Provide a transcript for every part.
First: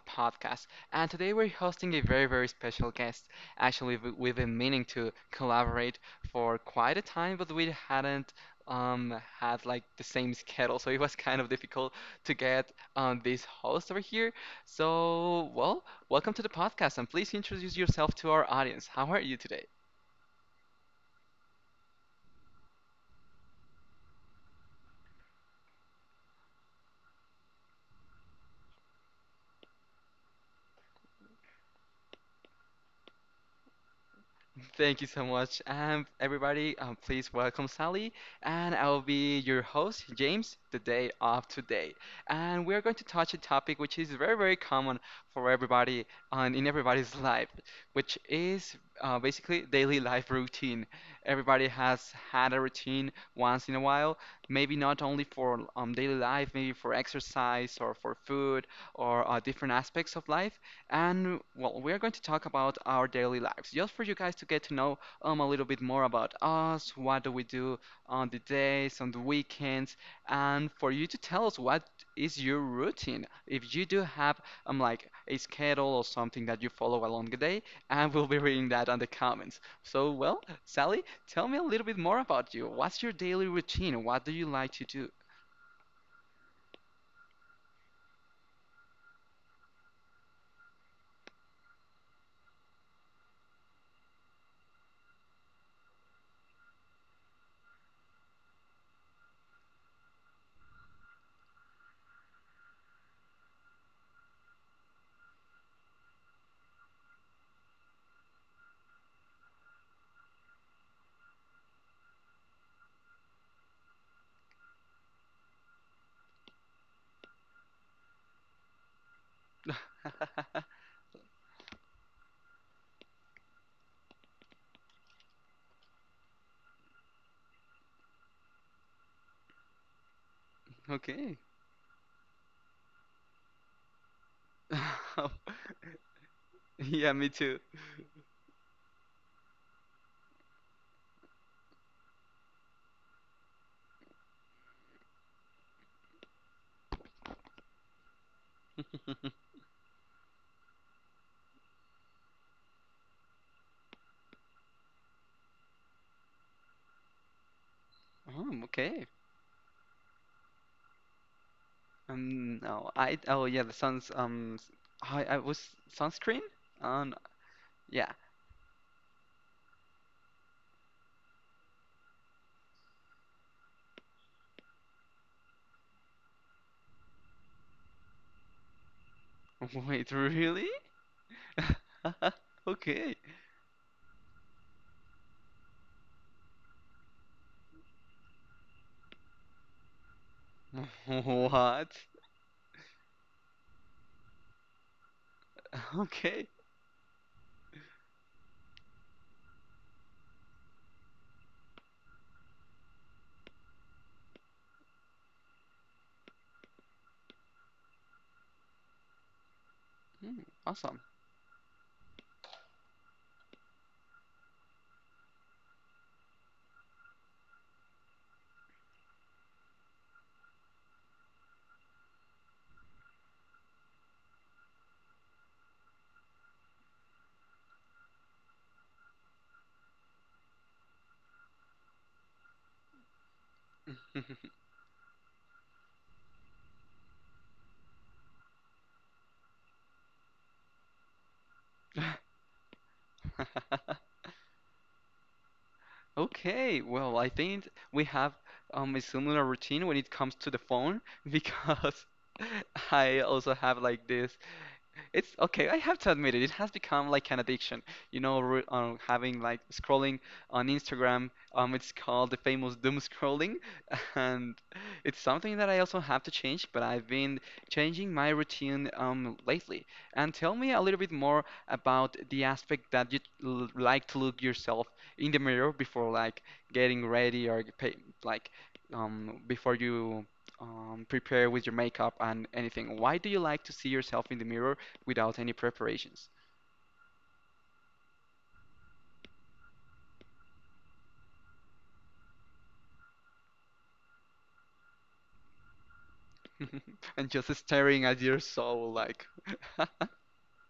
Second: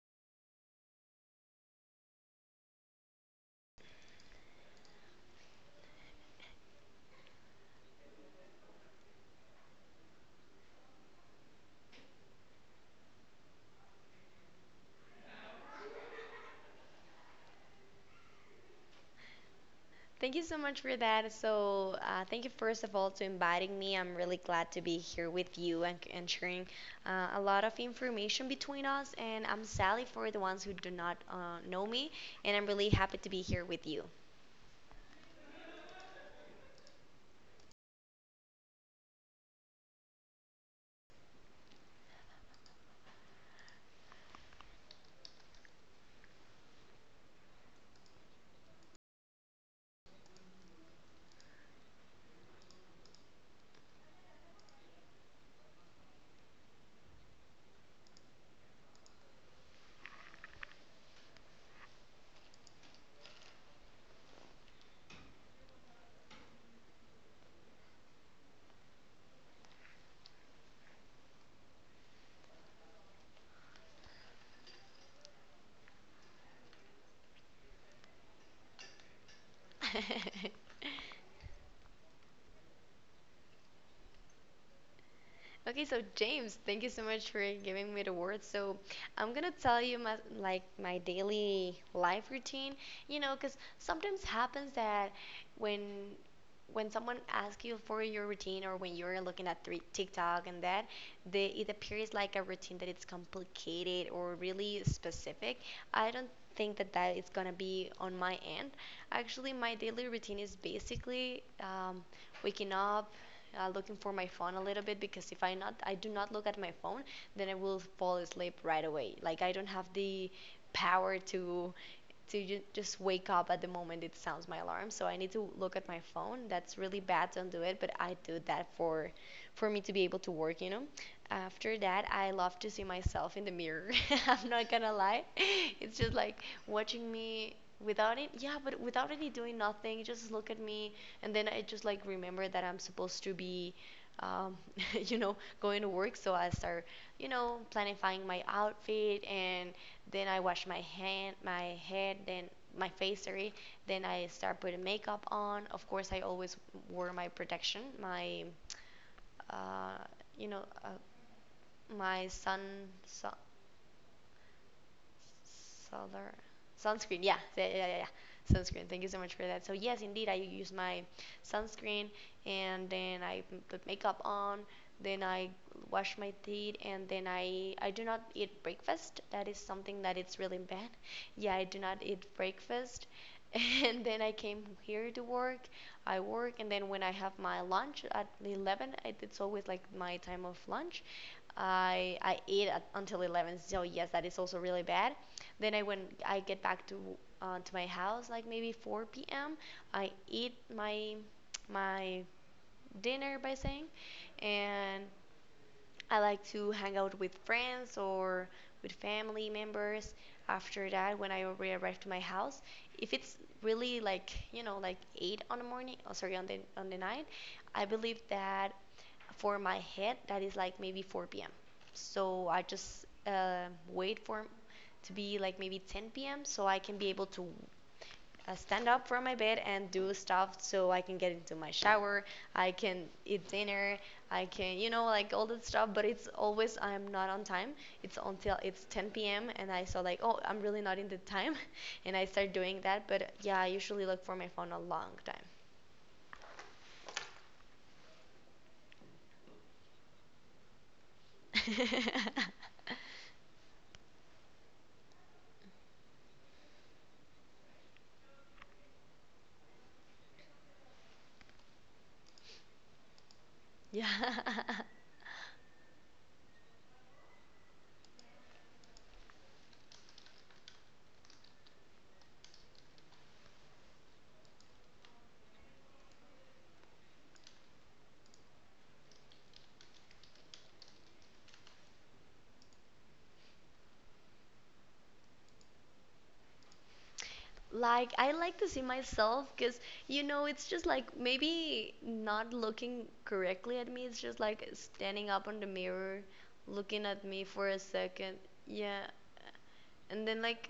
podcast, and today we're hosting a very, very special guest. Actually, we've been meaning to collaborate for quite a time, but we hadn't had like the same schedule, so it was kind of difficult to get this host over here. So, well, welcome to the podcast, and please introduce yourself to our audience. How are you today? Thank you so much for that. Thank you first of all to inviting me. I'm really glad to be here with you and sharing a lot of information between us. And I'm Sally for the ones who do not know me, and I'm really happy to be here with you. Thank you so much. Everybody, please welcome Sally, and I'll be your host, James, the day of today. And we're going to touch a topic which is very, very common for everybody and in everybody's life, which is basically daily life routine. Everybody has had a routine once in a while, maybe not only for daily life, maybe for exercise or for food or different aspects of life, and well, we are going to talk about our daily lives, just for you guys to get to know a little bit more about us, what do we do on the days, on the weekends, and for you to tell us what is your routine. If you do have like a schedule or something that you follow along the day, and we'll be reading that on the comments. So well, Sally, tell me a little bit more about you. What's your daily routine? What do you like to do? Okay, so James, thank you so much for giving me the word. So I'm gonna tell you my daily life routine, you know, because sometimes happens that when when someone asks you for your routine or when you're looking at three, TikTok and that, it appears like a routine that it's complicated or really specific. I don't think that that is gonna be on my end. Actually, my daily routine is basically waking up, looking for my phone a little bit because if I not I do not look at my phone, then I will fall asleep right away. Like I don't have the power to just wake up at the moment it sounds my alarm. So I need to look at my phone. That's really bad. Don't do it. But I do that for me to be able to work. You know. Okay. After that, I love to see myself in the mirror. I'm not gonna lie. It's just like watching Yeah, me me too. without it. Yeah, but without any doing nothing. Just look at me, and then I just like remember that I'm supposed to be. Um, you know, going to work, so I start, you know, planifying my outfit and then I wash my hand, my head, then my face, sorry. Then I start putting makeup on. Of course, I always wore my protection, my Oh, okay. uh, you know, my Um, no, I, sun oh yeah, the sun's I was solar sunscreen on sunscreen. Yeah, yeah, yeah, yeah, yeah. yeah. Sunscreen, thank you so much for that. So yes, indeed I use my sunscreen, and then I put makeup on, then I wash my teeth, and then I do not eat breakfast. That is something Wait, that it's really really? bad. Yeah, I do not eat breakfast. Okay. And then I came here to work. I work, and then when I have my lunch at 11, it's always like my time of lunch. What? I eat until 11, so yes, that is also really bad. Then I when I Okay. get back to my house, like maybe 4 p.m., I eat my dinner by saying, and I like to hang out with friends or with family members. Hmm, After awesome. that, when I already arrive to my house, if it's really like you know like eight on the morning, oh sorry on the night, I believe that for my head that is like maybe 4 p.m. So I just wait for to be like maybe 10 p.m. so I can be able to stand up from my bed and do stuff so I can get into my shower, I can eat dinner, I can, you know, like all that stuff. But it's always I'm not on time. It's until it's 10 p.m. and I saw like, oh, I'm really not in the time, and I start doing that. But yeah, I usually look for my phone a long Okay, well, I think we have a similar routine when it comes to the phone. Because time. I also have like this. It's okay. I have to admit it. It has become like an addiction. You know, re having like scrolling on Instagram. It's called the famous doom scrolling, Yeah. and it's something that I also have to change. But I've been changing my routine lately. And tell me a little bit more about the aspect that you l like to look yourself in the mirror before like getting ready or pay, like before you prepare with your makeup and anything. Why do you like to see yourself in the mirror without any preparations? Like, I like to see myself because, you know, it's just like maybe not looking correctly at me. It's just like standing up on the mirror, looking at And me just for a staring at second. your soul, Yeah, like, and then like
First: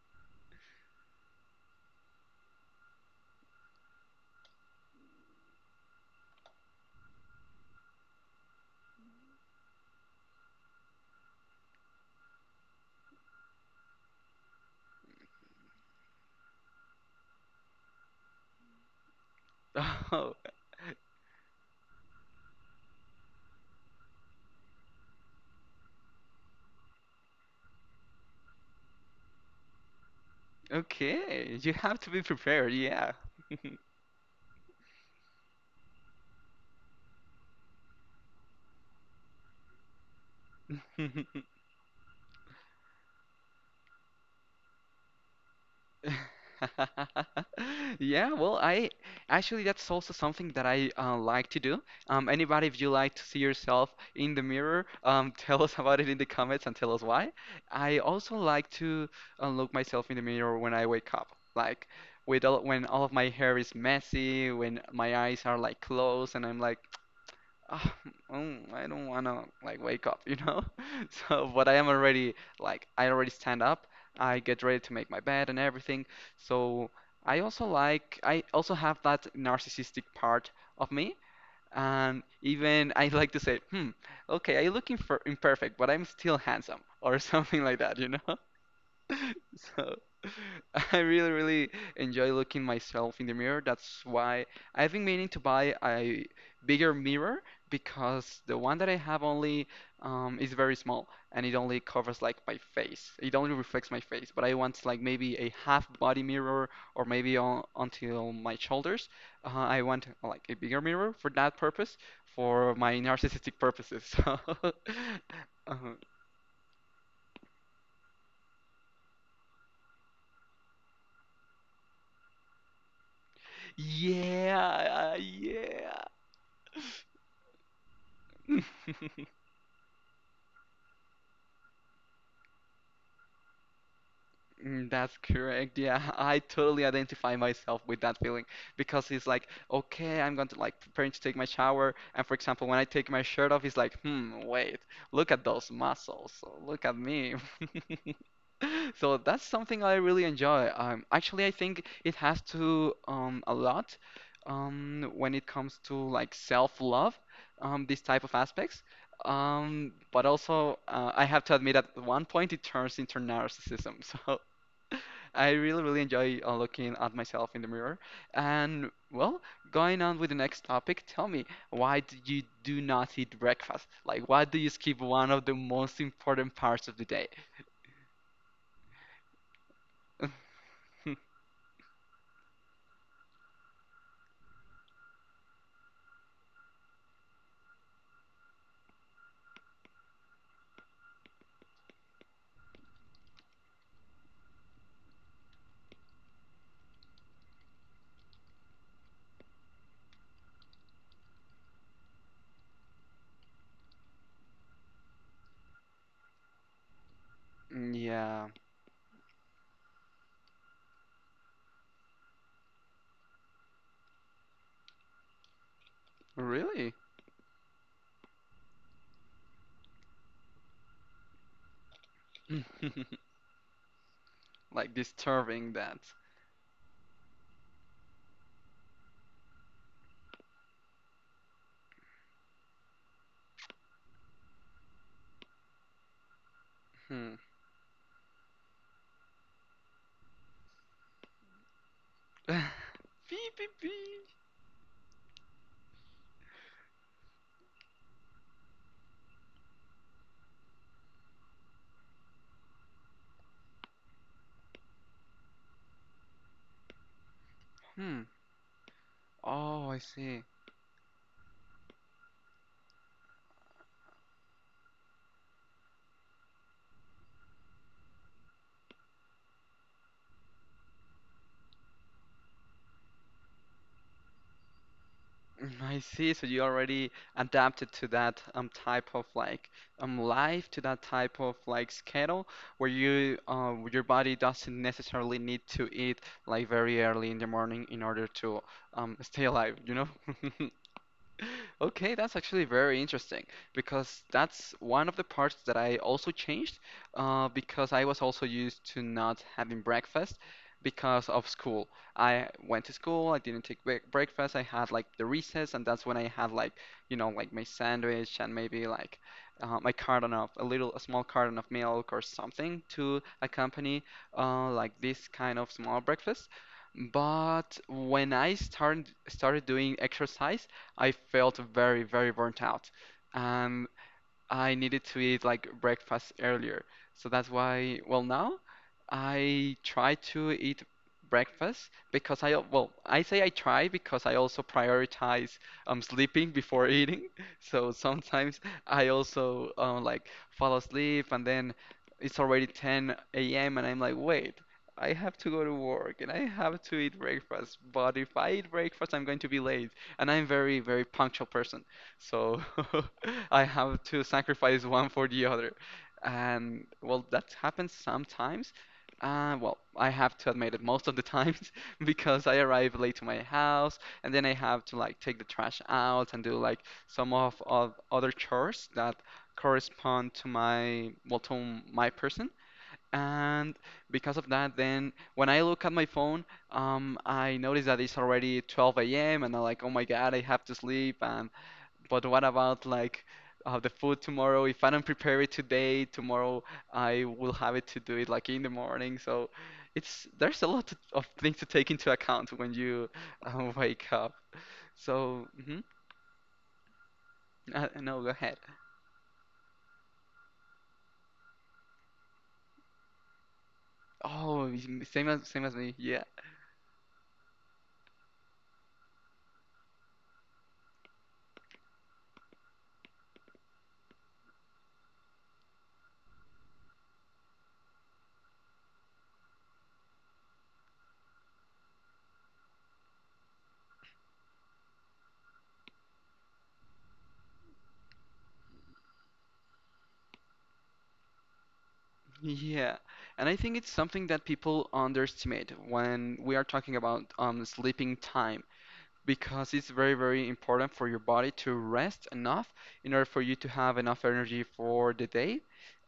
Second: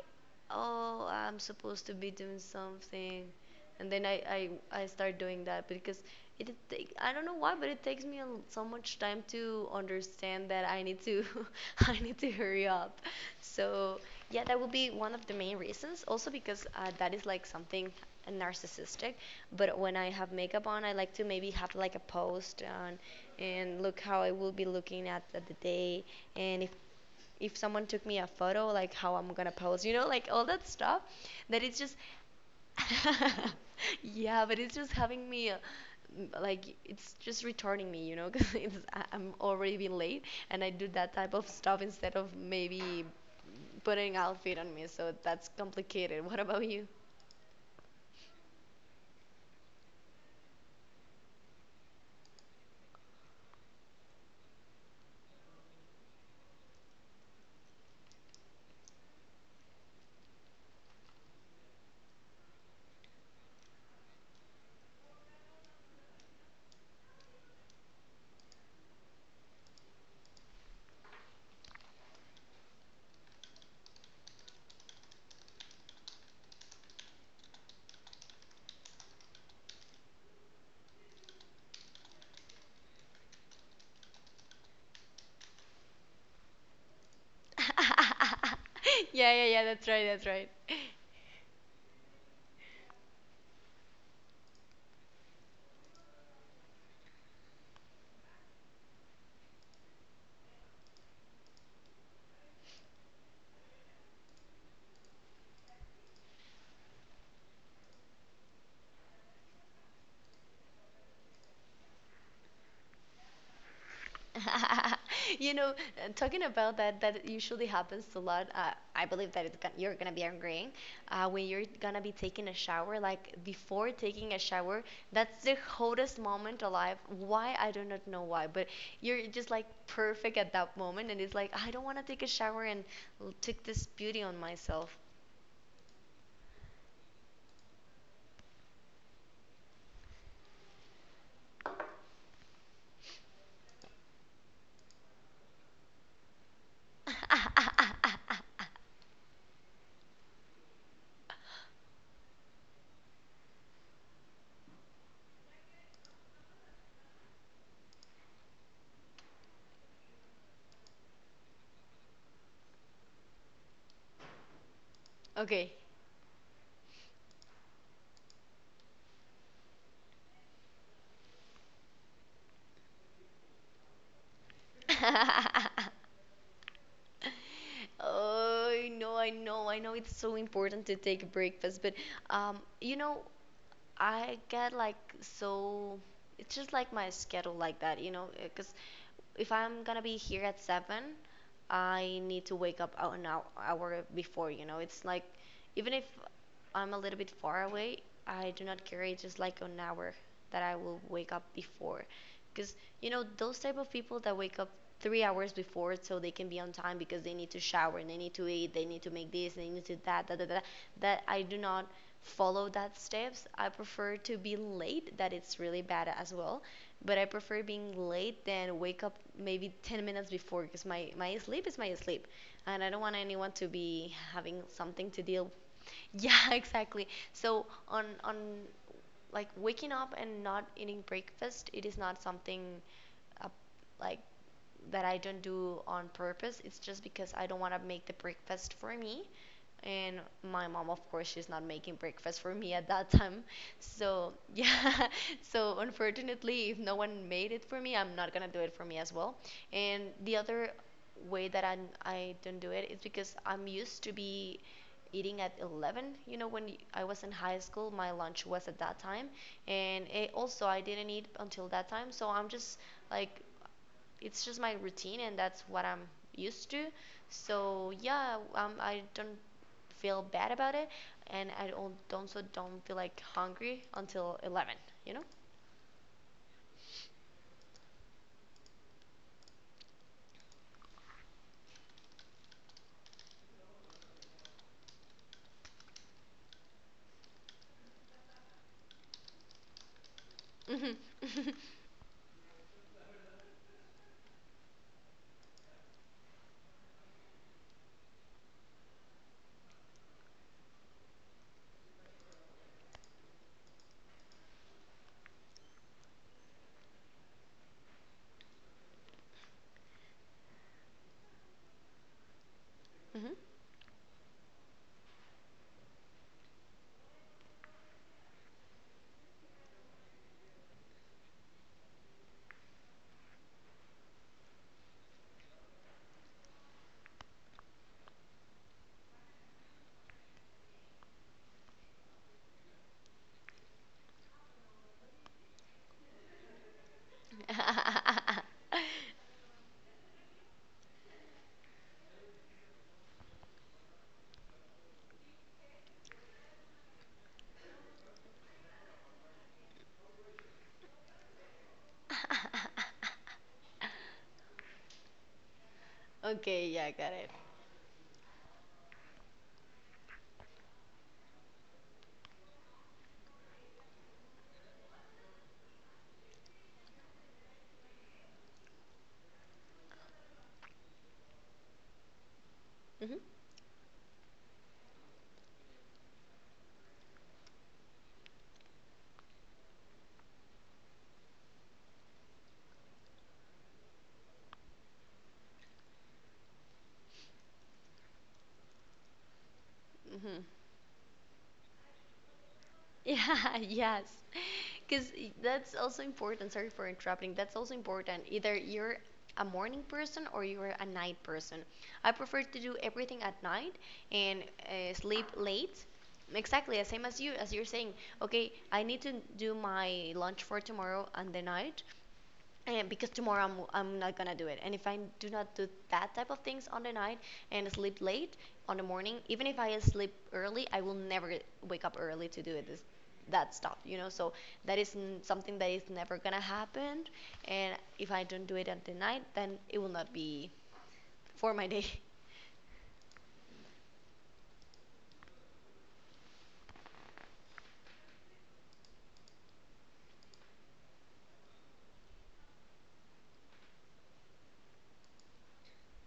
oh I'm supposed to be doing something, and then I start doing that because I don't know why but it takes me so much time to understand that I need to I need to hurry up. So yeah, that would be one of the main reasons. Also because that is like something narcissistic, but when I have oh, makeup on I like to maybe have like a post on and look how I will be looking at the day, and if someone took me a photo, like how I'm gonna pose, you know, like all that stuff. okay, That you it's just, have to be prepared, yeah. yeah, but it's just having me, like it's just returning me, you know, because I'm already being late, and I do that type of stuff instead of maybe putting outfit on me. So that's complicated. What about you? Yeah, well, I actually that's also something that I like to do. Anybody, if you like to see yourself in the mirror, tell us about it in the comments and tell us why. I also like to look myself in the mirror when I wake up, like with all, when all of my hair is messy, when my eyes are like closed, and I'm like, oh, mm, I don't wanna like wake up, you know? So, but I am already like I already stand up. I get ready to make my bed and everything. So I also have that narcissistic part of me. And even I like to say, hmm, okay, I look imperfect, but I'm still handsome or something like that, you know? Yeah, yeah, yeah. That's So right. That's right. I really, really enjoy looking myself in the mirror. That's why I've been meaning to buy a bigger mirror because the one that I have only is very small and it only covers like my face. It only reflects my face, but I want like maybe a half body mirror or maybe on, until my shoulders. I want like a bigger mirror for that purpose, for my narcissistic purposes. So, You know, uh, talking about that, that usually happens a lot. I believe that you're gonna be agreeing. When you're gonna be taking a shower, like before taking a shower, yeah, that's the yeah. hottest moment alive. Why? I do not know why, but you're just like perfect at that moment, and it's like, I don't wanna take a shower and take this beauty on Mm, myself. that's correct. Yeah, I totally identify myself with that feeling because it's like, okay, I'm going to like preparing to take my shower. And for example, when I take my shirt off, he's like, hmm, wait, look at those muscles. Look at me. So that's something I really enjoy. Actually, I think it has to a lot when it comes to like self-love, these type of aspects. But also, I have to admit at one point it turns into narcissism. So I Okay. really, really enjoy looking at myself in the mirror. And well, going on with the next topic, tell me, why do you do not eat breakfast? Like, why do you skip one of the most important parts of the day? Oh, I know, I know, I know it's so important to take breakfast, but you know, I get like so. It's just like my schedule like that, you know, because if I'm gonna be here at seven, I need to wake up an hour before, you know. It's like, even if I'm a little bit far away, I do not care. It's just like an hour that I will wake up before. Because, you know, those type of people that wake up 3 hours before so they can be on time because they need to shower and they need to Yeah, eat, they need to make this, they need to that, that, that, that, that I do not follow that steps. I prefer to be late, that it's really bad as well, really? but I prefer being late than wake up maybe 10 minutes before because my sleep is my sleep and I don't want anyone to be having Like something to deal with. disturbing that. Yeah, exactly. So on like waking up and not eating breakfast, it is not something uh, like that I don't do on purpose. It's just because Hmm. I don't want to make the breakfast for me. And my mom, of course, she's not making breakfast for me at that Beep, time. beep, beep. So, yeah. So, unfortunately, if no one made it for me, I'm not going to do it for me as well. And the other way that I don't do it is because I'm used to be eating at 11. You know, when I was in high school my Hmm. lunch was at that time, Oh, I and it see. also I didn't eat until that time, so I'm just like it's just my routine and that's what I'm used to. So yeah, I don't feel bad about it, and I don't so don't feel like hungry until 11. You know. Mm, I see. So you already adapted to that type of like life, to that type of like schedule, where you where your body doesn't necessarily need to eat like very early in the morning in order to stay alive, you know? Mhm. Okay, that's actually very interesting because that's one of the parts that I also changed because I was also used to not having breakfast because of school. I went to school, I didn't take breakfast, I had like the recess, and that's when I had like, you know, like my sandwich and maybe like my carton of a little, a small carton of milk or something to Mhm. accompany like this kind of small breakfast. But when I started doing exercise, I felt very, very burnt out. Um, I needed to eat like breakfast earlier. So that's why, well, now I try to eat breakfast because I, well, I say I try because I also prioritize sleeping before eating. So sometimes I also like fall asleep and then it's already 10 a.m. and I'm like, wait, I have to go to work and I have to eat breakfast. But if I eat breakfast, I'm going to be late. And I'm very, very punctual, so I have to sacrifice one for the other. Okay. Yeah, And I got well, it. that happens sometimes. Well, I have to admit it most of the times because I arrive late to my house and then I have to like take the trash out and do like some of other chores that correspond to my, well, to my person. Mhm. And because of that, then when I look at my phone, I notice that it's already 12 a.m. and I'm like, oh my God, I have to sleep and but what about like the food tomorrow? If I don't prepare it today, tomorrow I will have it to do it like in the morning. So it's Mhm. there's a lot of things to take into account when you Yeah, yes. wake up. Because So that's mhm, also important. Sorry for interrupting. That's also no, important. go Either ahead. you're a morning person or you're a night person. I prefer to do everything at night and Oh, sleep same as late. me. Yeah, Exactly, the same as you, as you're saying. Okay, I need to do my lunch for tomorrow and the night, and because tomorrow I'm not gonna do it, and if I do not do that type of things on the night and sleep late on the morning, even if I sleep early, I will never wake up early to do it this that stuff, you know. So that is something that is never gonna happen, and if I don't do it at the night then it will not be for my day. yeah. And I think it's something that people underestimate when we are talking about sleeping time because it's very, very important for your body to rest enough in order for you to have enough energy for the day.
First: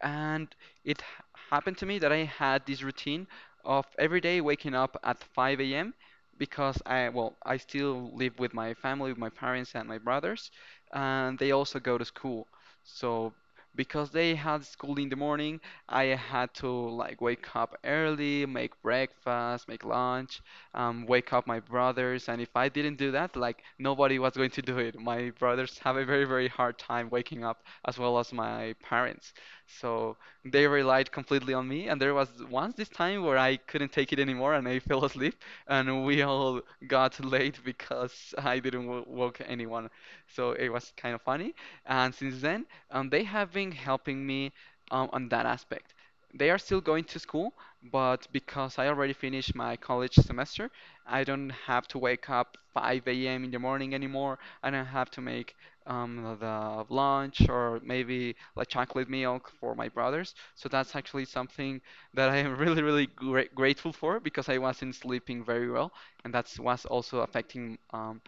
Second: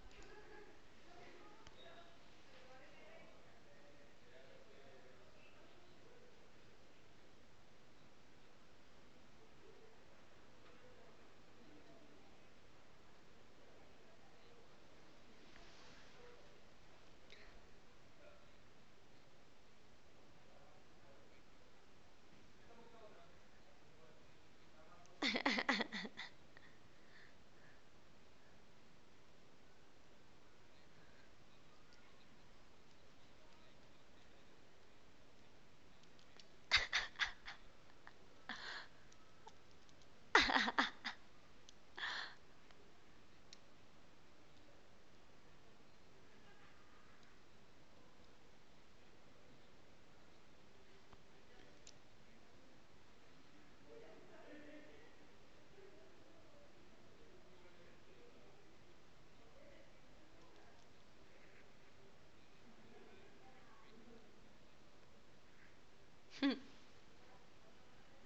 And it happened to me that I had this routine of every day waking up at 5 a.m. because I, well, I still live with my family, with my parents and my brothers, and they also go to school. So because they had school in the morning, I had to like wake up early, make breakfast, make lunch, wake up my brothers. And if I didn't do that, like nobody was going to do it. My brothers have a very, very hard time waking up, as well as my parents. So they relied completely on me. And there was once this time where I couldn't take it anymore and I fell asleep, and we all got late because I didn't w woke anyone. So it was kind of funny. And since then, they have been helping me on that aspect. They are still going to school, but because I already finished my college semester, I don't have to wake up 5 a.m. in the morning anymore. I don't have to make the lunch or maybe like chocolate milk for my brothers. So that's actually something that I am really, really grateful for because I wasn't sleeping very well, and that was also affecting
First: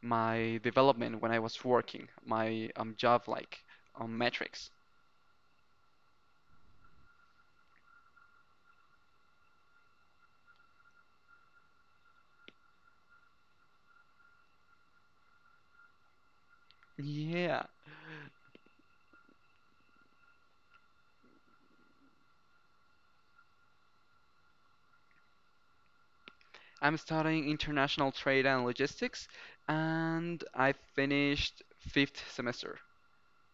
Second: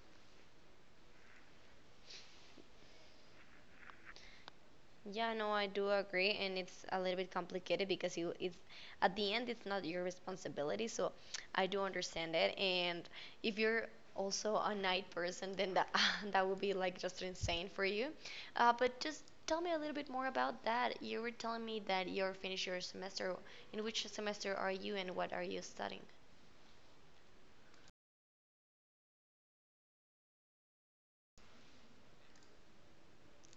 my development when I was working, my job like metrics. Yeah, no, I do agree, and it's a little bit complicated because you it's at the end it's not your responsibility, so I do understand it. And if you're also a night person, then that that would be like just Yeah. insane for you. But just tell me a little bit more about that. You were telling me that you're finished your semester. In which semester are you, and what are you studying? I'm studying international trade and logistics, and I finished fifth semester.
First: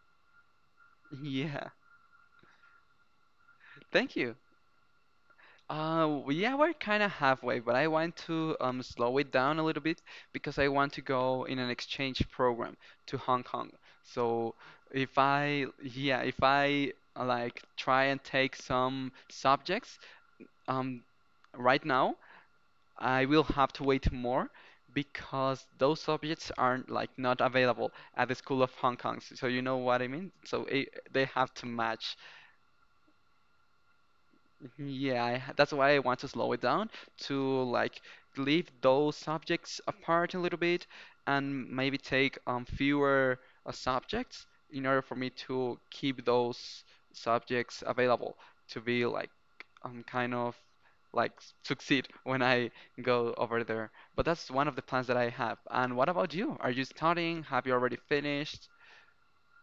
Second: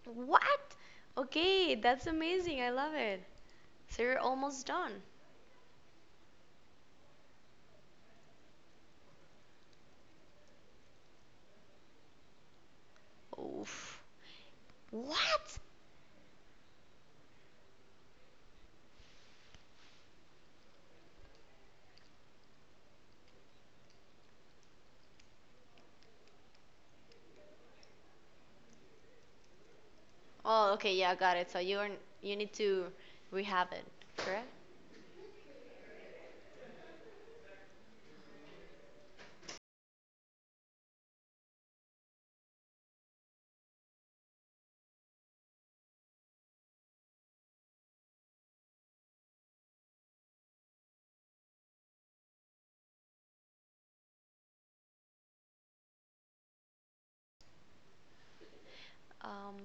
What? Yeah, Okay, that's amazing. I love it. So thank you're you. almost done. Yeah, we're kind of halfway, but I want to slow it down a little bit because I want to go in an exchange program to Hong Kong. Oof. So if What? I, yeah, if I like try and take some subjects um, right now, I will have to wait more because those subjects aren't like not available at the School of Hong Kong. So you know what I mean? So Oh, okay, yeah, they got it. have So to you are, match. you need to rehab it, correct? Yeah, that's why I want to slow it down to like leave those subjects apart a little bit and maybe take fewer subjects in order for me to keep those subjects available to be like kind of like succeed when I go over there. But that's one of the plans that I have. And what about you? Are you studying? Have you already finished? Um,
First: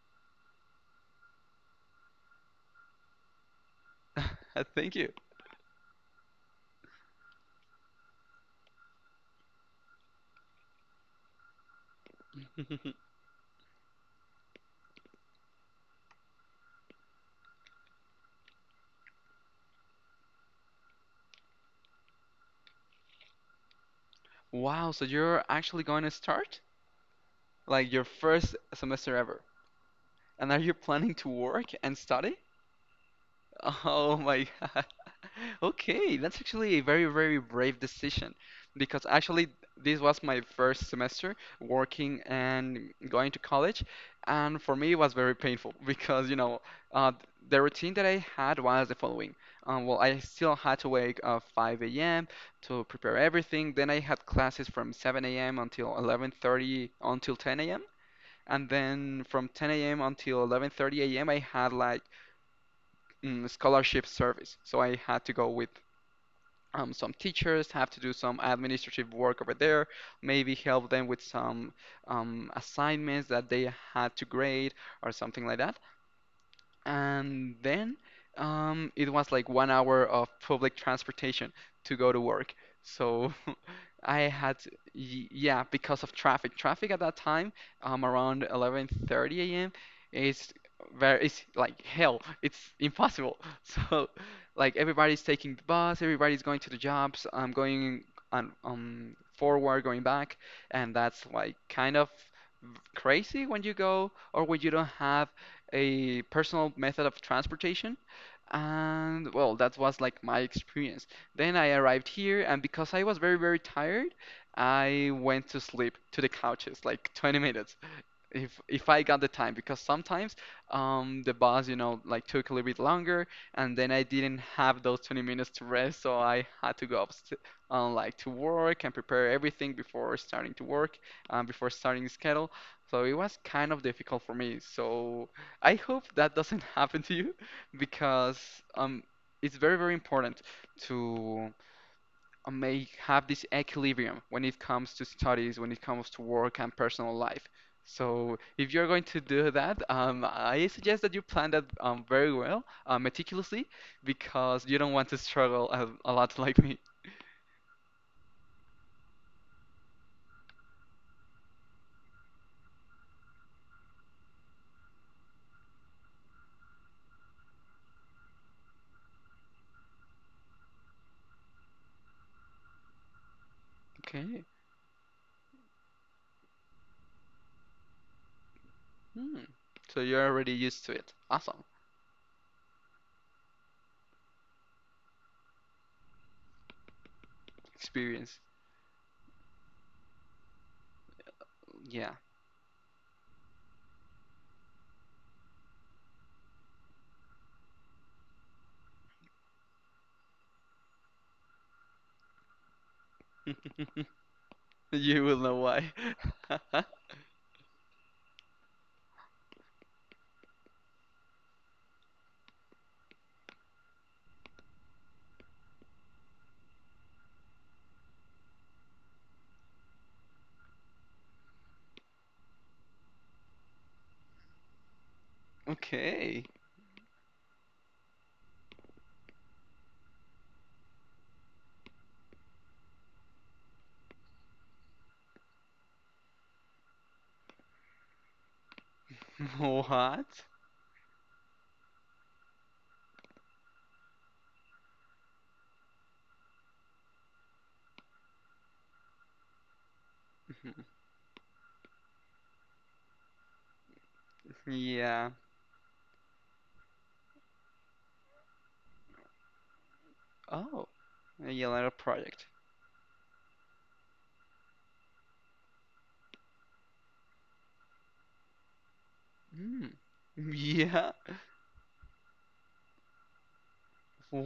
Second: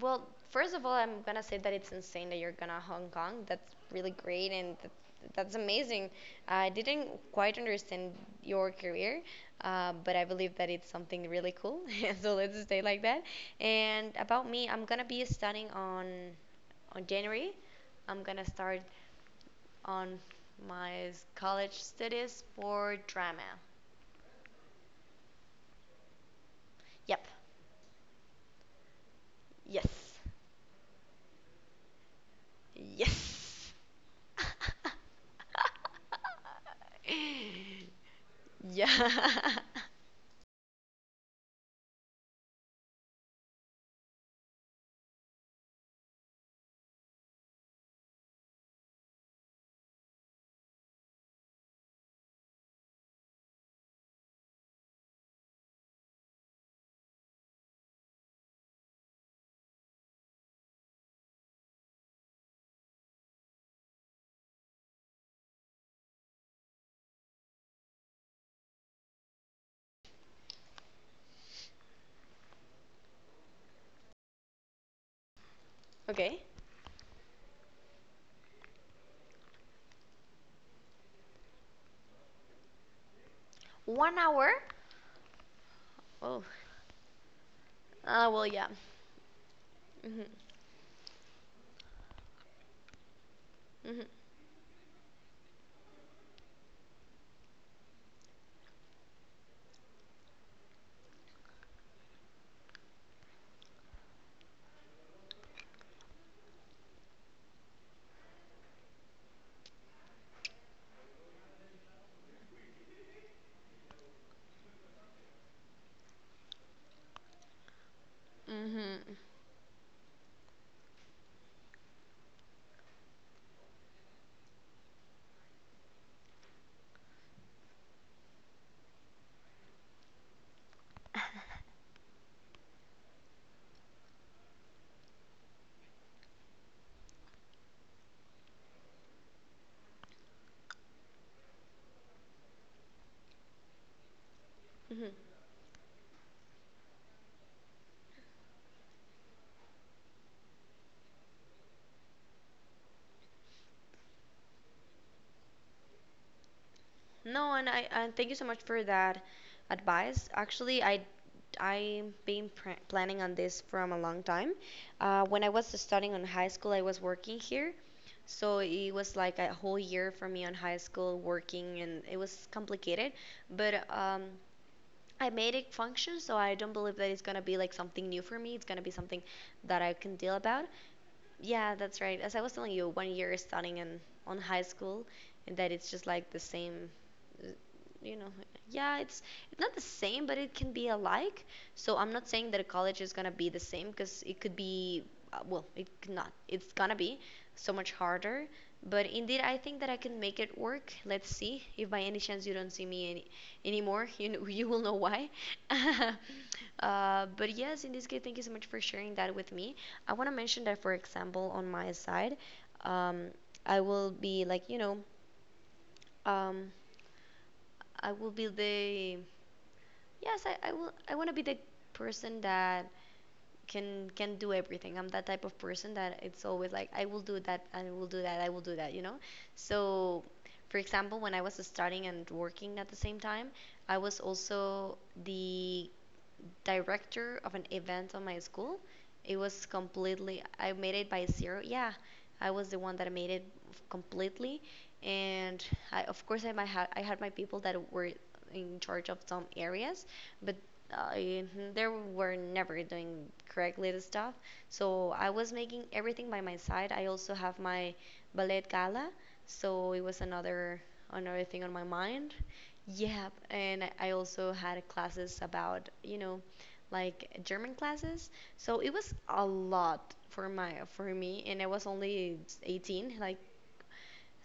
well, first of all, I'm gonna say that it's insane that you're gonna Hong Kong. That's really great and Thank you. that's amazing. I didn't quite understand your career, but I believe that it's something really cool. So let's stay like that. And about me, I'm gonna be studying on January. I'm gonna start on my college studies for drama. Wow, so you're actually going to start? Yep. Like your first semester ever. Yes. And are you planning to work and study? Yes. Oh my God. Okay, that's actually a very, very brave decision because Yeah. actually this was my first semester working and going to college, and for me it was very painful because uh, the routine that I had was the following. Well, I still had to wake up 5 a.m. to prepare everything. Then I had classes from 7 a.m. until 11:30, until 10 a.m, and then from 10 a.m. until 11:30 a.m. I had like scholarship service, so I had to go with some teachers, have to do some administrative work over there, maybe help them with some assignments that they had to grade or something like that. Okay. And then it was like 1 hour of public transportation to go to work. So One I had hour. to, yeah, because of Oh. traffic. Traffic at that time, Ah, around well, yeah. 11:30 a.m. Mhm. is very it's like hell. It's impossible. So Mhm. like everybody's taking the bus, everybody's going to the jobs. I'm going on forward, going back, and that's like kind of crazy when you go or when you don't have a personal method of transportation. And well, that was like my experience. Then I arrived here, and because I was very, very tired, I went to sleep to the couches like 20 minutes if I Mhm. got the time. Because sometimes the bus, like, took a little bit longer, and then I didn't have those 20 minutes to rest, so I had to go up st like to work and prepare everything before starting to work, before starting the schedule. So it was kind of difficult for me, so I hope that doesn't happen to you because um it's very, very important to may have this equilibrium when it comes to Mhm. studies, when it comes to work and personal life. So if you're going to do that, I suggest that you plan that very well, meticulously, because you don't want to struggle a lot like me. No, and I and thank you so much for that advice. Actually, I've been pr planning on this from a long time. When I was studying on high school, I was working here, so it was like a whole year for me on high school working, and it was complicated. But Okay. I made it function, so I don't believe that it's gonna be like something new for me. It's gonna be something Hmm. that I So can you're deal already about. used to it. Awesome. Yeah, that's right. As I was telling you, 1 year studying in on high school, and that it's just like the same, uh, you know. Experience. Yeah, it's not the same, but it can be alike. So Yeah. I'm not saying that a college is gonna be the same, because it could be, well, it could not. It's gonna be so much harder. But indeed, I think that I can make it work. Let's see. If by any chance you don't see me anymore, you will know You why. will know why. But yes, in this case, thank you so much for sharing that with me. I want to mention that, for example, on my side, um, I will be like, um, I will be yes, I want to be the person that can do everything. I'm that type of person that Okay. it's always like, I will do that, I will do that, I will do that, you know? So, for example, when I was studying and working at the same time, I was also the director of an event on my school. It was What? completely, I made it by zero. Yeah, I was the one that made it completely. And of course, I had my people that were in charge of some areas, but I, they were never doing correctly the stuff. So Yeah. I was making everything by my side. I also have my ballet gala, so it was another Oh. another A thing on my Yelena mind. project. Yeah, and I also had classes about, you know, like German classes. So it was a Mm. lot for my Yeah. for me, and I was only 18, like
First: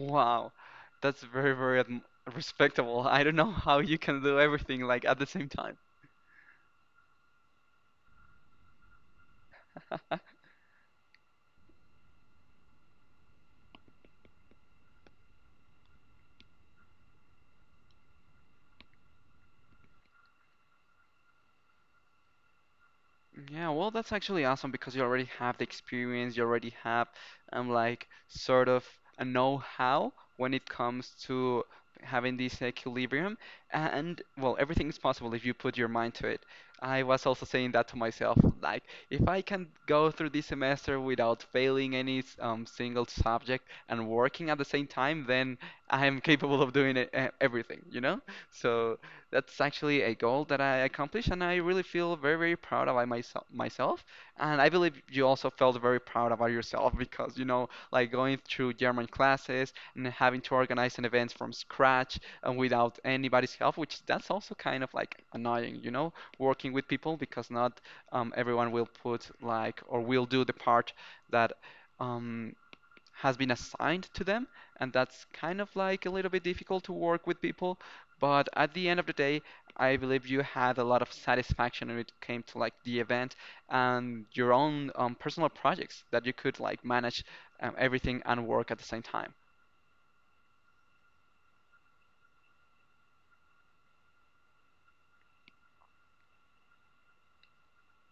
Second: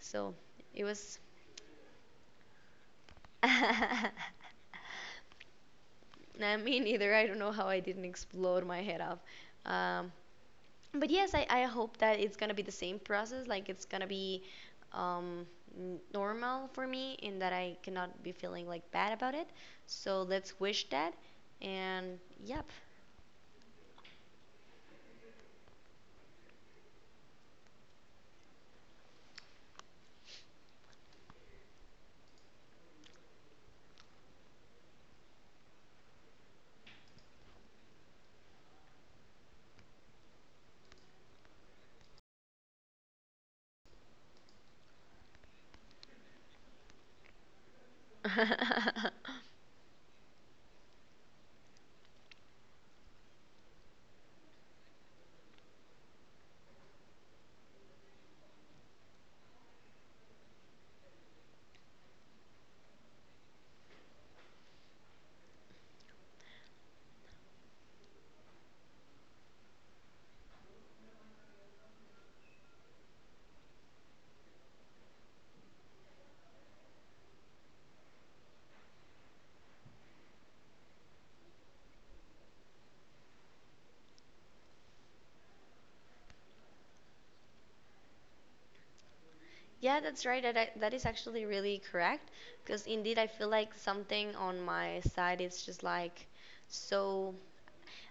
so it was. That's respectable. I don't know how you can do everything like at the same time. Nah, me neither. I don't know how I didn't explode my head off. Um, but yes, I hope that it's gonna be the same process. Like it's gonna be um, n- normal for me, and that I cannot be feeling like bad about it. So let's wish that. And yep. Yeah, well, that's actually awesome because you already have the experience, you already have like sort of a know-how when it comes to having this equilibrium. And well, everything is possible if you put your mind to it. I was also saying that to myself, like, if I can go through this semester without failing any single subject and working at the same time, then I am capable of doing it, everything, you know? So that's actually a goal that I accomplished, and I really feel very, very proud about myself, and I believe you also felt very proud about yourself because you know, like going through German classes and having to organize an event from scratch and without anybody's help, which that's also kind of like annoying, you know, working with people because not everyone will put like or will do the part that. Um, has been assigned to them, and that's kind of like a little bit difficult to work with people. But at the end of the day, I believe you had a lot of satisfaction when it came to like the event and your own personal projects that you could like manage everything and work at the same time. Yeah, that's right. That is actually really correct. Because indeed, I feel like something on my side is just like so.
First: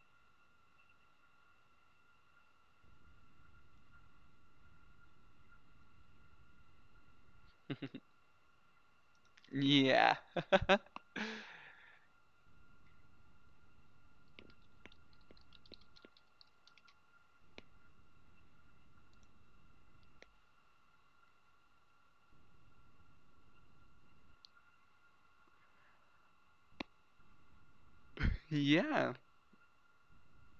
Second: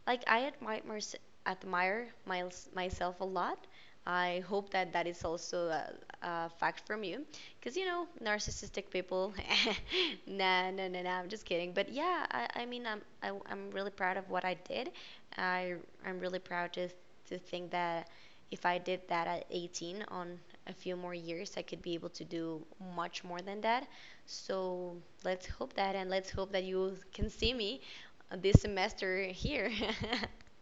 Like admire my myself a lot. I hope that that is also a fact from you, because you know narcissistic people. Yeah. Nah. I'm just kidding. But yeah, I mean, I'm really proud of what I did. I I'm really proud to think that if I did that at 18 on a few more years, I could be able to do much more than that. So let's hope that, and let's hope that you can see me this Yeah. semester here.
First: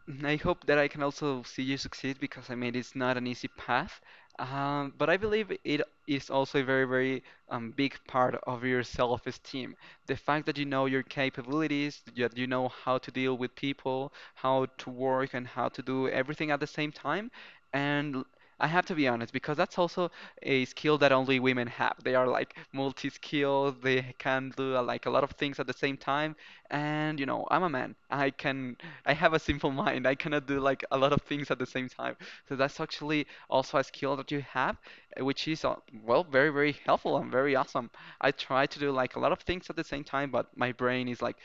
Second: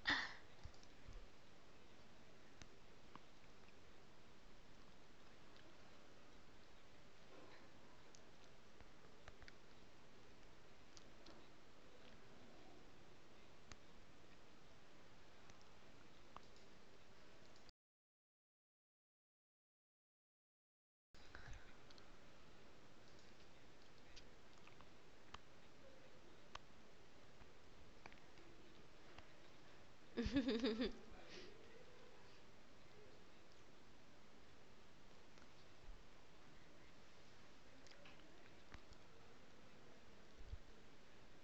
Mm, I hope that I can also see you succeed because I mean it's not an easy path, but I believe it is also a very, very big part of your self-esteem. The fact that you know your capabilities, that you know how to deal with people, how to work, and how to do everything at the same time. And I have to be honest because that's also a skill that only women have. They are like multi-skilled. They can do like a lot of things at the same time. And you know, I'm a man. I can. I have a simple mind. I cannot do like a lot of things at the same time. So that's actually also a skill that you have, which is well, very, very helpful and very awesome. I try to do like a lot of things at the same time, but my brain is like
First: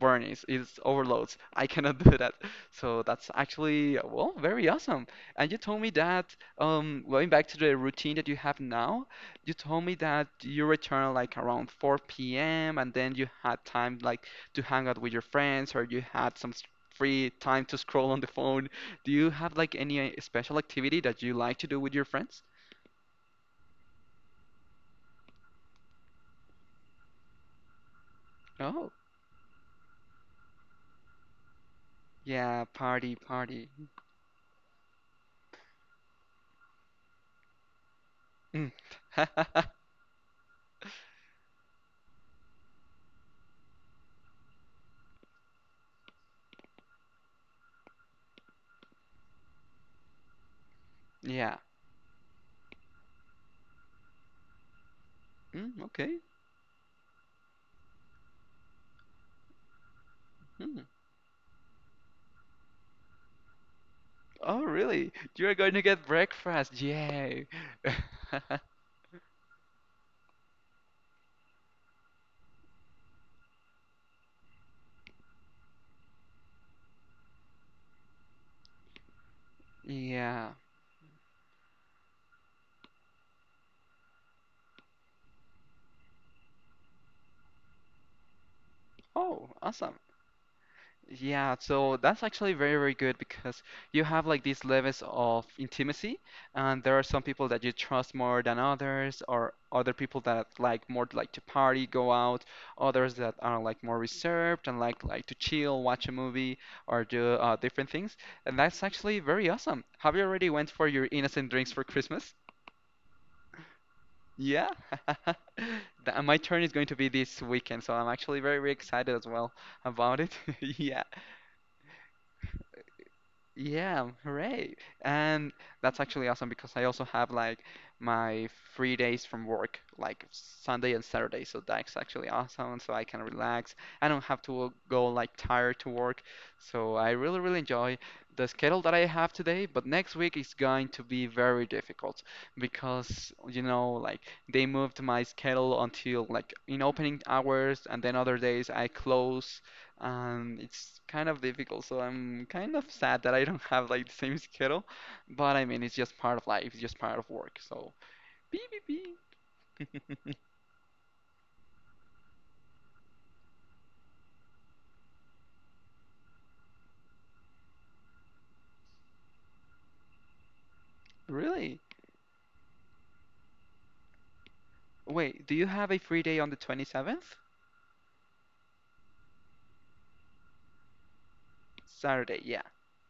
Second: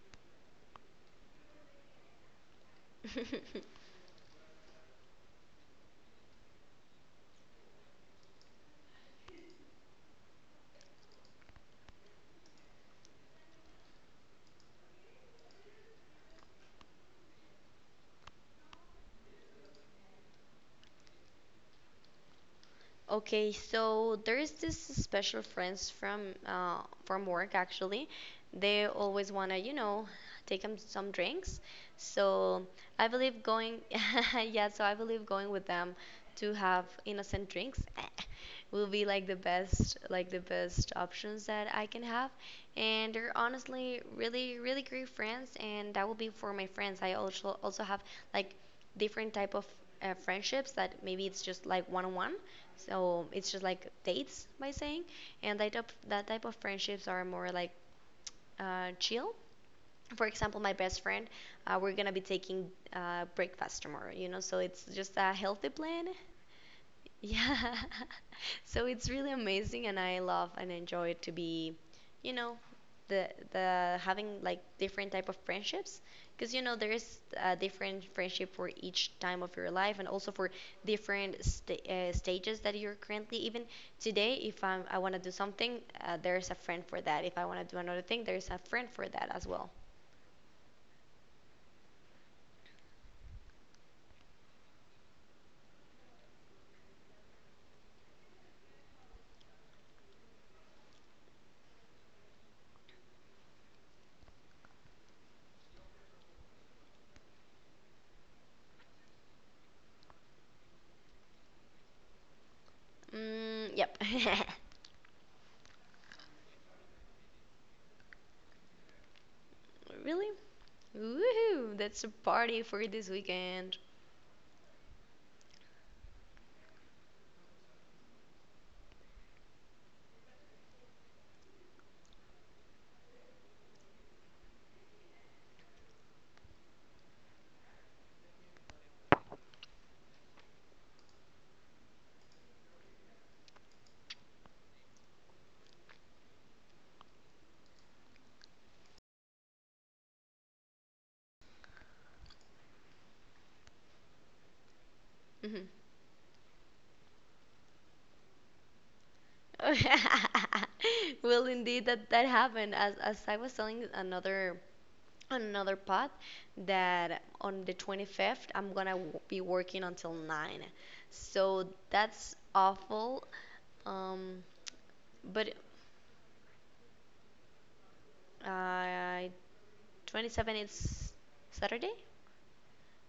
burning, it's overloads. I cannot do that. So that's actually well, very awesome. And you told me that going back to the routine that you have now, you told me that you return like around 4 p.m. and then you had time like to hang out with your friends or you had some free time to scroll on the phone. Do you have like any special activity that you like to do with your friends? Okay, so there's this special friends from work actually. They Oh, always wanna, you know, take them some drinks. yeah, So I party, believe party. going, yeah. So I believe going with them to have innocent drinks Mm. will be like the best options that I can have. And they're honestly really, really great friends, and that will be for my friends. I also have like different type of friendships that maybe it's Yeah. just like one on one so it's just like dates by saying, and Mm, okay. that type of friendships are more like chill. For example, my Mm. best friend, we're gonna be taking breakfast tomorrow, you know, so Oh, it's really? just a You're healthy going to get plan. breakfast. Yay. Yeah. So it's really amazing and I love and enjoy to be, you know, the having like different type of friendships because you know there's a different friendship for each time of your life and also for Yeah. different stages that you're currently even today if I want to do something there's a friend for that if I want to do another thing there's a friend for that as Oh, well awesome. Yeah, so that's actually very, very good because you have like these levels of intimacy, and there are some people that you trust more than others, or other people that like more to, like to party, go out, others that are like more reserved and like to chill, watch a movie, or do different things. And that's actually very awesome. Have you already went for your innocent drinks for Christmas? mm, yep. Yeah. My turn is going to be this weekend, so I'm actually very, very excited as well about Really it. Yeah. woohoo, that's a party for this weekend. Yeah, hooray. And that's actually awesome because I also have like my free days from work, like Sunday and Saturday. So that's actually awesome. So I can relax. I don't have to go like tired to work. So I really, really enjoy the schedule that I have today. But next week is going to be very difficult because, you know, like they moved my schedule until like in opening hours and then other days I close. It's kind of difficult, so I'm kind of sad that I don't have like the same schedule. But I mean, it's just part of life. It's just part of work. So, beep beep beep. Well, indeed, that that happened. As I was telling another another pod, that on the 25th I'm gonna be working until nine, so Really? that's awful. Um, Wait, do but you have a free day on the 27th? uh, 27th it's Saturday. Saturday, yeah.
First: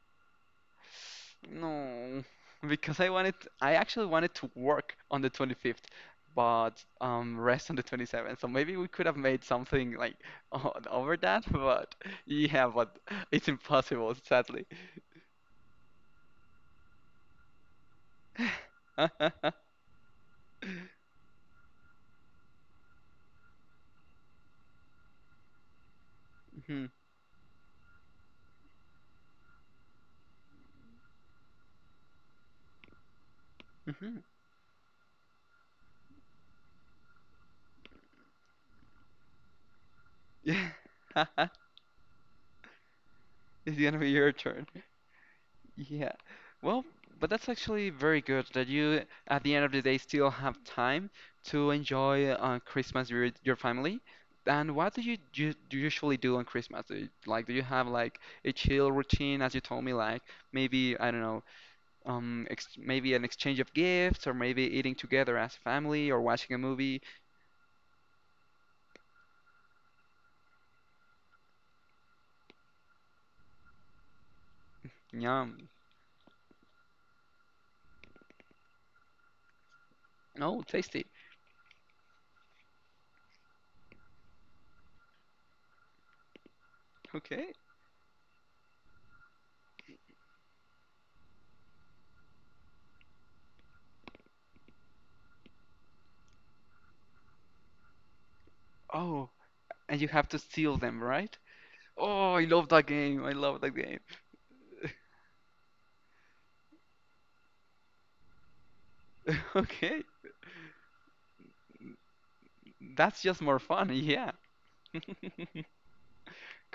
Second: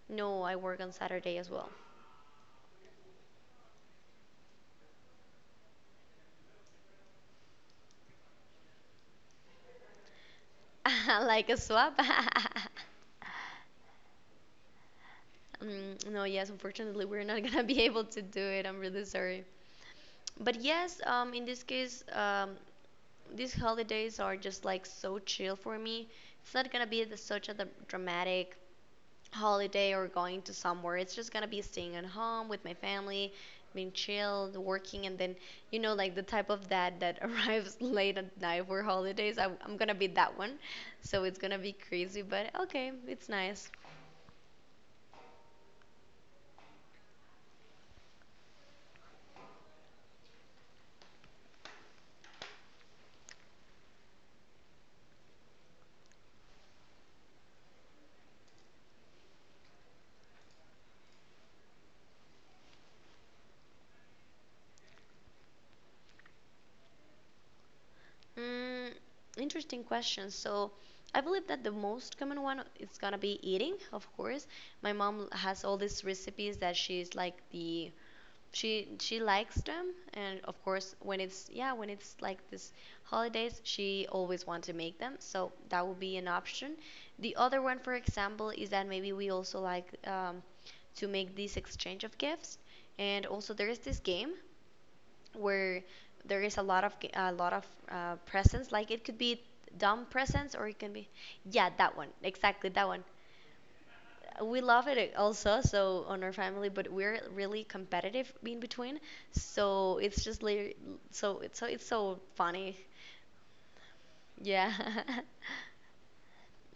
No, I work on Saturday as well, No, because I actually wanted to work on the 25th, but rest on the 27th. So maybe we could have made something like over that, like a but swap. yeah, but it's impossible, sadly. Mm, no, yes, unfortunately, we're not gonna be able to do it. I'm really sorry. But yes, in this case, these holidays are just like so chill for me. It's not Hmm. gonna be such a dramatic holiday or going to somewhere. It's just gonna be staying at home with my family, being Hmm. chilled, working, and then you know like the type of dad that arrives late at night for holidays. I'm gonna be that one, Yeah. so it's gonna be crazy, but okay, it's nice. It's gonna be your turn. Yeah. Well, but that's actually very good that you, at the end of the day, still have time to enjoy Christmas with your family. And what do you, do usually do on Christmas? Do you, like, do you have like a chill routine, as you told me, like maybe, I don't know, ex maybe an exchange of gifts, or maybe eating together as a family, or watching a movie? Mm, interesting question. So. I believe that the most common one is gonna be eating, of course. My mom has Yum. all these recipes that she likes them and Oh, of course tasty. when it's yeah when it's like this holidays she always wants to make them so that will be an option the Okay. other one, for example, is that maybe we also like to make this exchange of gifts. And also, there is this game where there is a lot of presents. Like it could Oh, be and dumb you have to presents, or steal it can them, be right? yeah, Oh, I love that that one. game. I love that game. We love it also, so on our family, but we're really competitive in between. So Okay, it's just so it's so funny. that's just more fun. Yeah. Yeah.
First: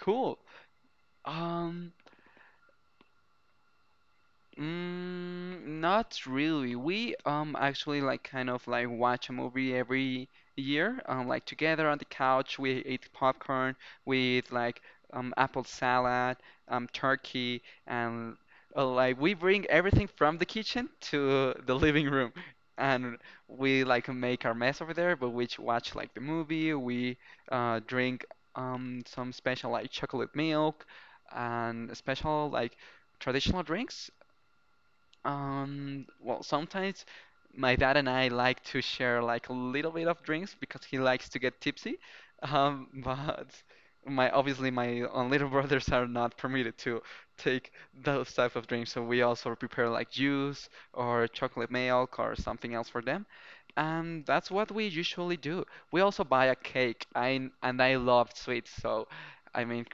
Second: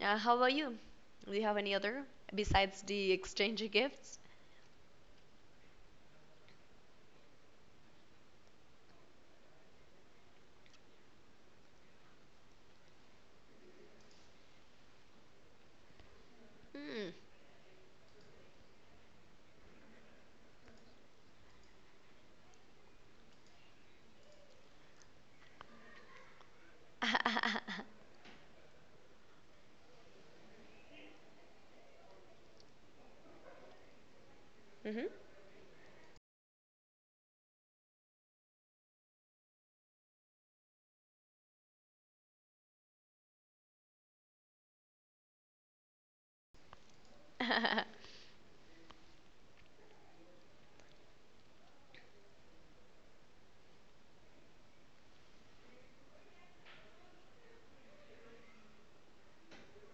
How about you? Do you have any Um, other besides the exchange of gifts? mm, not really. We actually like kind of like watch a movie every year. Like together on the couch, we eat popcorn with like apple salad, Mm. turkey, and like we bring everything from the kitchen to the living room, and we like make our mess over there. But we watch like the movie. We drink some special like chocolate milk and special like traditional drinks. Well, sometimes my dad and I like to share like a little bit of drinks because he likes to get tipsy. But my obviously my little brothers are not permitted to take Hmm. those type of drinks, so we also prepare like juice or chocolate milk or something else for them. And that's what we usually do. We also buy a cake. I love sweets, so I mean,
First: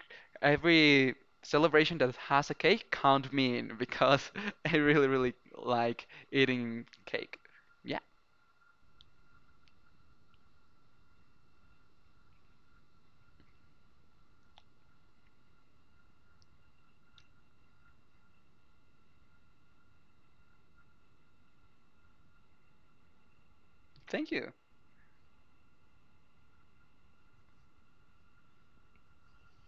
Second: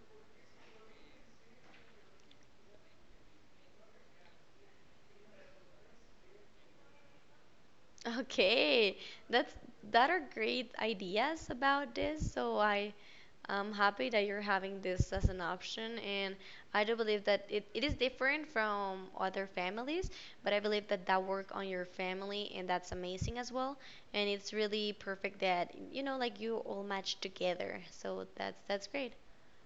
every celebration that has a cake, count me in because I really, really like eating cake. Yeah, Okay, that's that are great ideas about this. So I am happy that you're having this as an option, and I do believe that it is different from other families, but I believe that that work on your family and that's amazing as well. And thank it's you. really perfect that you know like you all match together. So that's great.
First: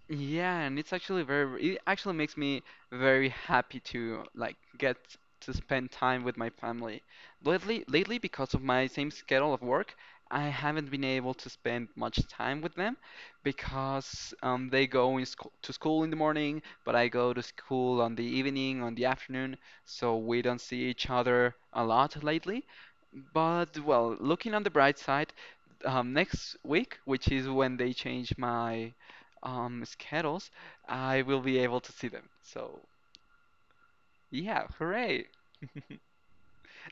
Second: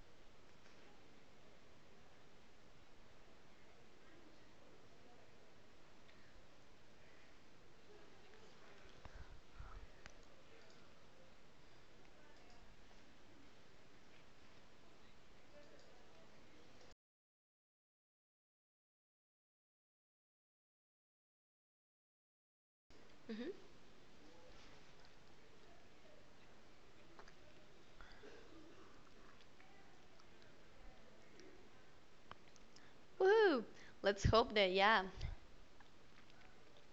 Yeah, and it's actually very, it actually makes me very happy to like get to spend time with my family. Lately, because of my same schedule of work, I haven't been able to spend much time with them because they go in school to school in the morning, but I go to school on the evening, on the afternoon, so we don't see each other a lot lately. Hmm. But well, looking on the bright side, next week, which is when they change my schedules, I will be able to see them. So Woohoo! Let's hope yeah, that, yeah. hooray!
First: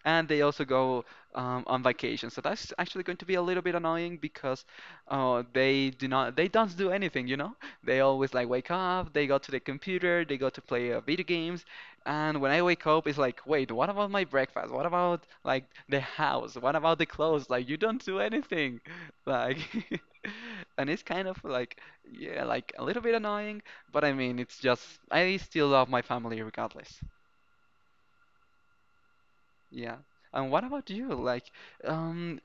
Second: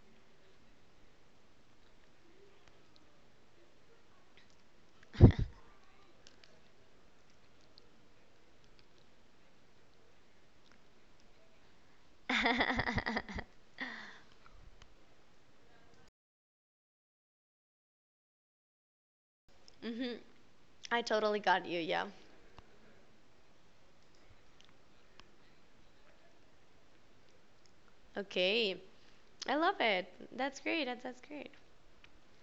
And they also go on vacation. So that's actually going to be a little bit annoying because they don't do anything, you know? They always like wake up, they go to the computer, they go to play video games, and when I wake up, it's like, wait, what about my breakfast? What about like the house? What about the clothes? Like you don't do anything, like. Hmm. And it's I kind totally of got like, you. Yeah. yeah, like a little bit annoying, but I mean, it's just, I still love my family regardless. Okay. I love Yeah. it. And That's what great. about you? That's Like, great. um,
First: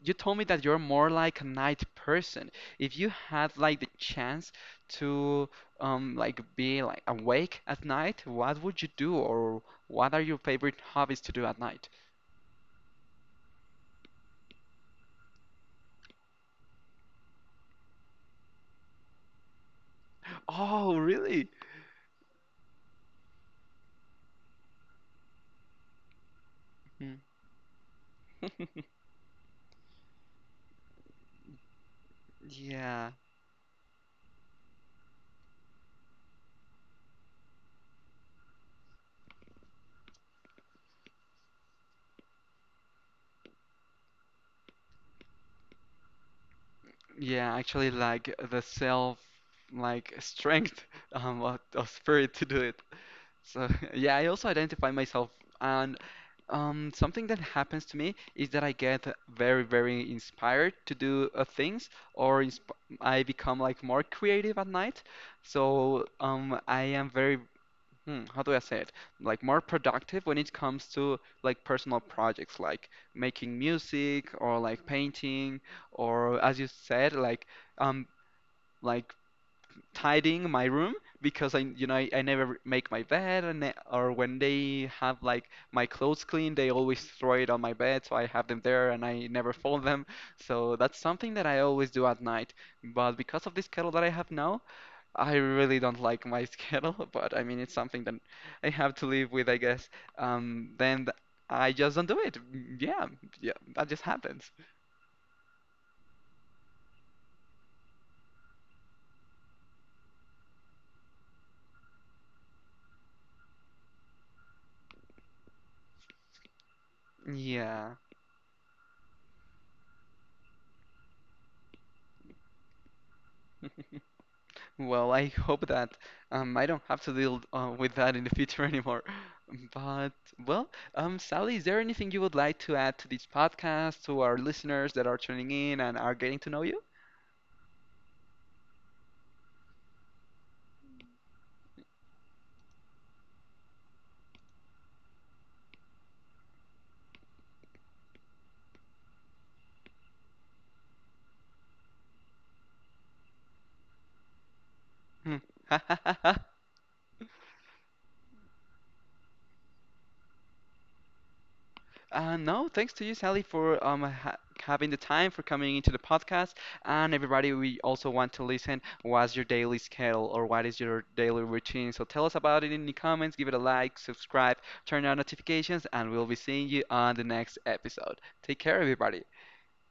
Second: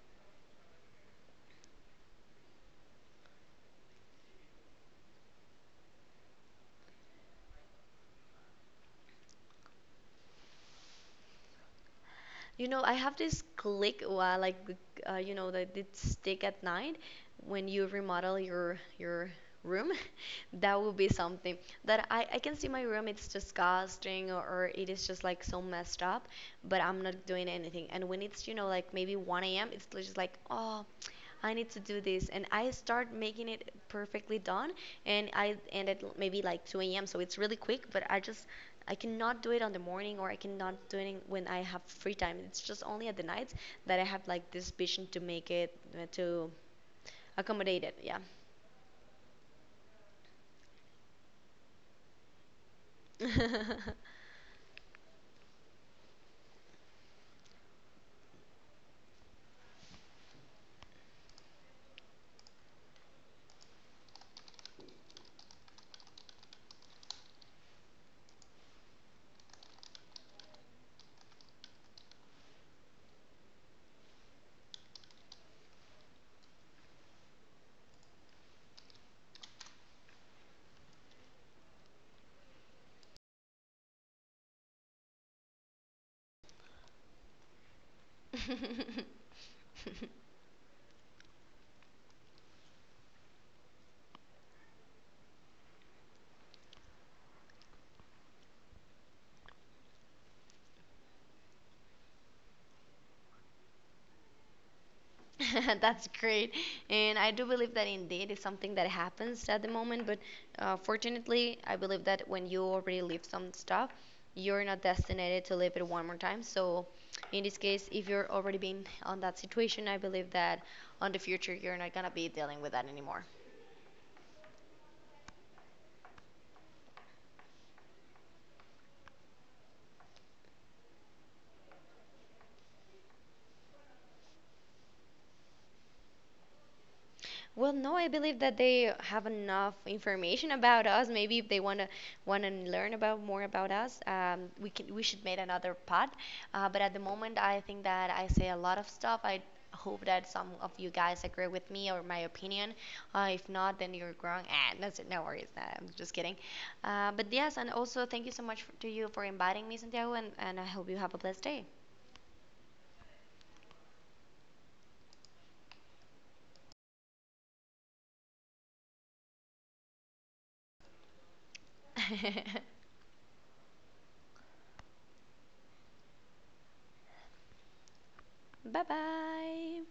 you told me that you're more like a night person. If you had like the chance to like be like awake at night, what would you do or what are your favorite hobbies to do at night? You know, I have this click, like, you know, that did stick at night when you remodel your room. That would Oh, be really? something that I can see my room. It's disgusting or it is just like so messed up, but I'm Mm. not doing anything. And when it's you know like maybe 1 a.m., it's just like oh. I need to do this, and I start Yeah. making it perfectly done, and I end at maybe like 2 a.m. So it's really quick, but I just I cannot do it on the morning or I cannot do it when I have free time. It's just only at the nights that I have like this vision to make it to Yeah, accommodate actually it. Yeah. like the self like strength of spirit to do it. So yeah, I also identify myself and. Something that happens to me is that I get very, very inspired to do things, or insp I become like more creative at night. So I am very, hmm, how do I say it? Like more productive when it comes to like personal projects, like making music or like painting, or as you said, um, like tidying my room because I, you know, I never make my bed, and or when they have like my clothes clean, they always throw it on my bed, so I have them there and I never fold them. So that's something that I always do at night. But because of this schedule that I have now, I really don't like my schedule. But I mean, it's something that I have to live with, I guess. Then I just don't do it. Mm. Yeah, yeah, that just happens. That's great. And I do believe that indeed it's something that happens at the moment. But fortunately, I believe that when you already live some stuff, you're not destined to live it one more time. So in this case, Yeah. if you're already been on that situation, I believe that on the future, you're not going to be dealing with that anymore. Well, I hope that I don't have to deal with that in the future anymore. But, well, Sally, is there anything you would like to add to this podcast, to our listeners that are tuning in and are getting to know you? Well, no, I believe that they have enough information about us. Maybe if they wanna learn about more about us, we can we should make another pod. But at the moment, I think that I say a lot of stuff. I hope that some of you guys agree with me or my opinion. If not, then you're wrong. Ah, that's it. No Hmm. worries. Nah, I'm just kidding. But yes, and also thank you so much f to you for inviting me, Santiago, and I hope you have a blessed day. No, thanks to you, Sally, for ha having the time for coming into the podcast. And everybody, we also want to listen. What's your daily schedule or what is your daily routine? So tell us about it in the comments. Give it a like, subscribe, turn on notifications, and we'll be seeing you on the next episode. Take care, Bye everybody. bye.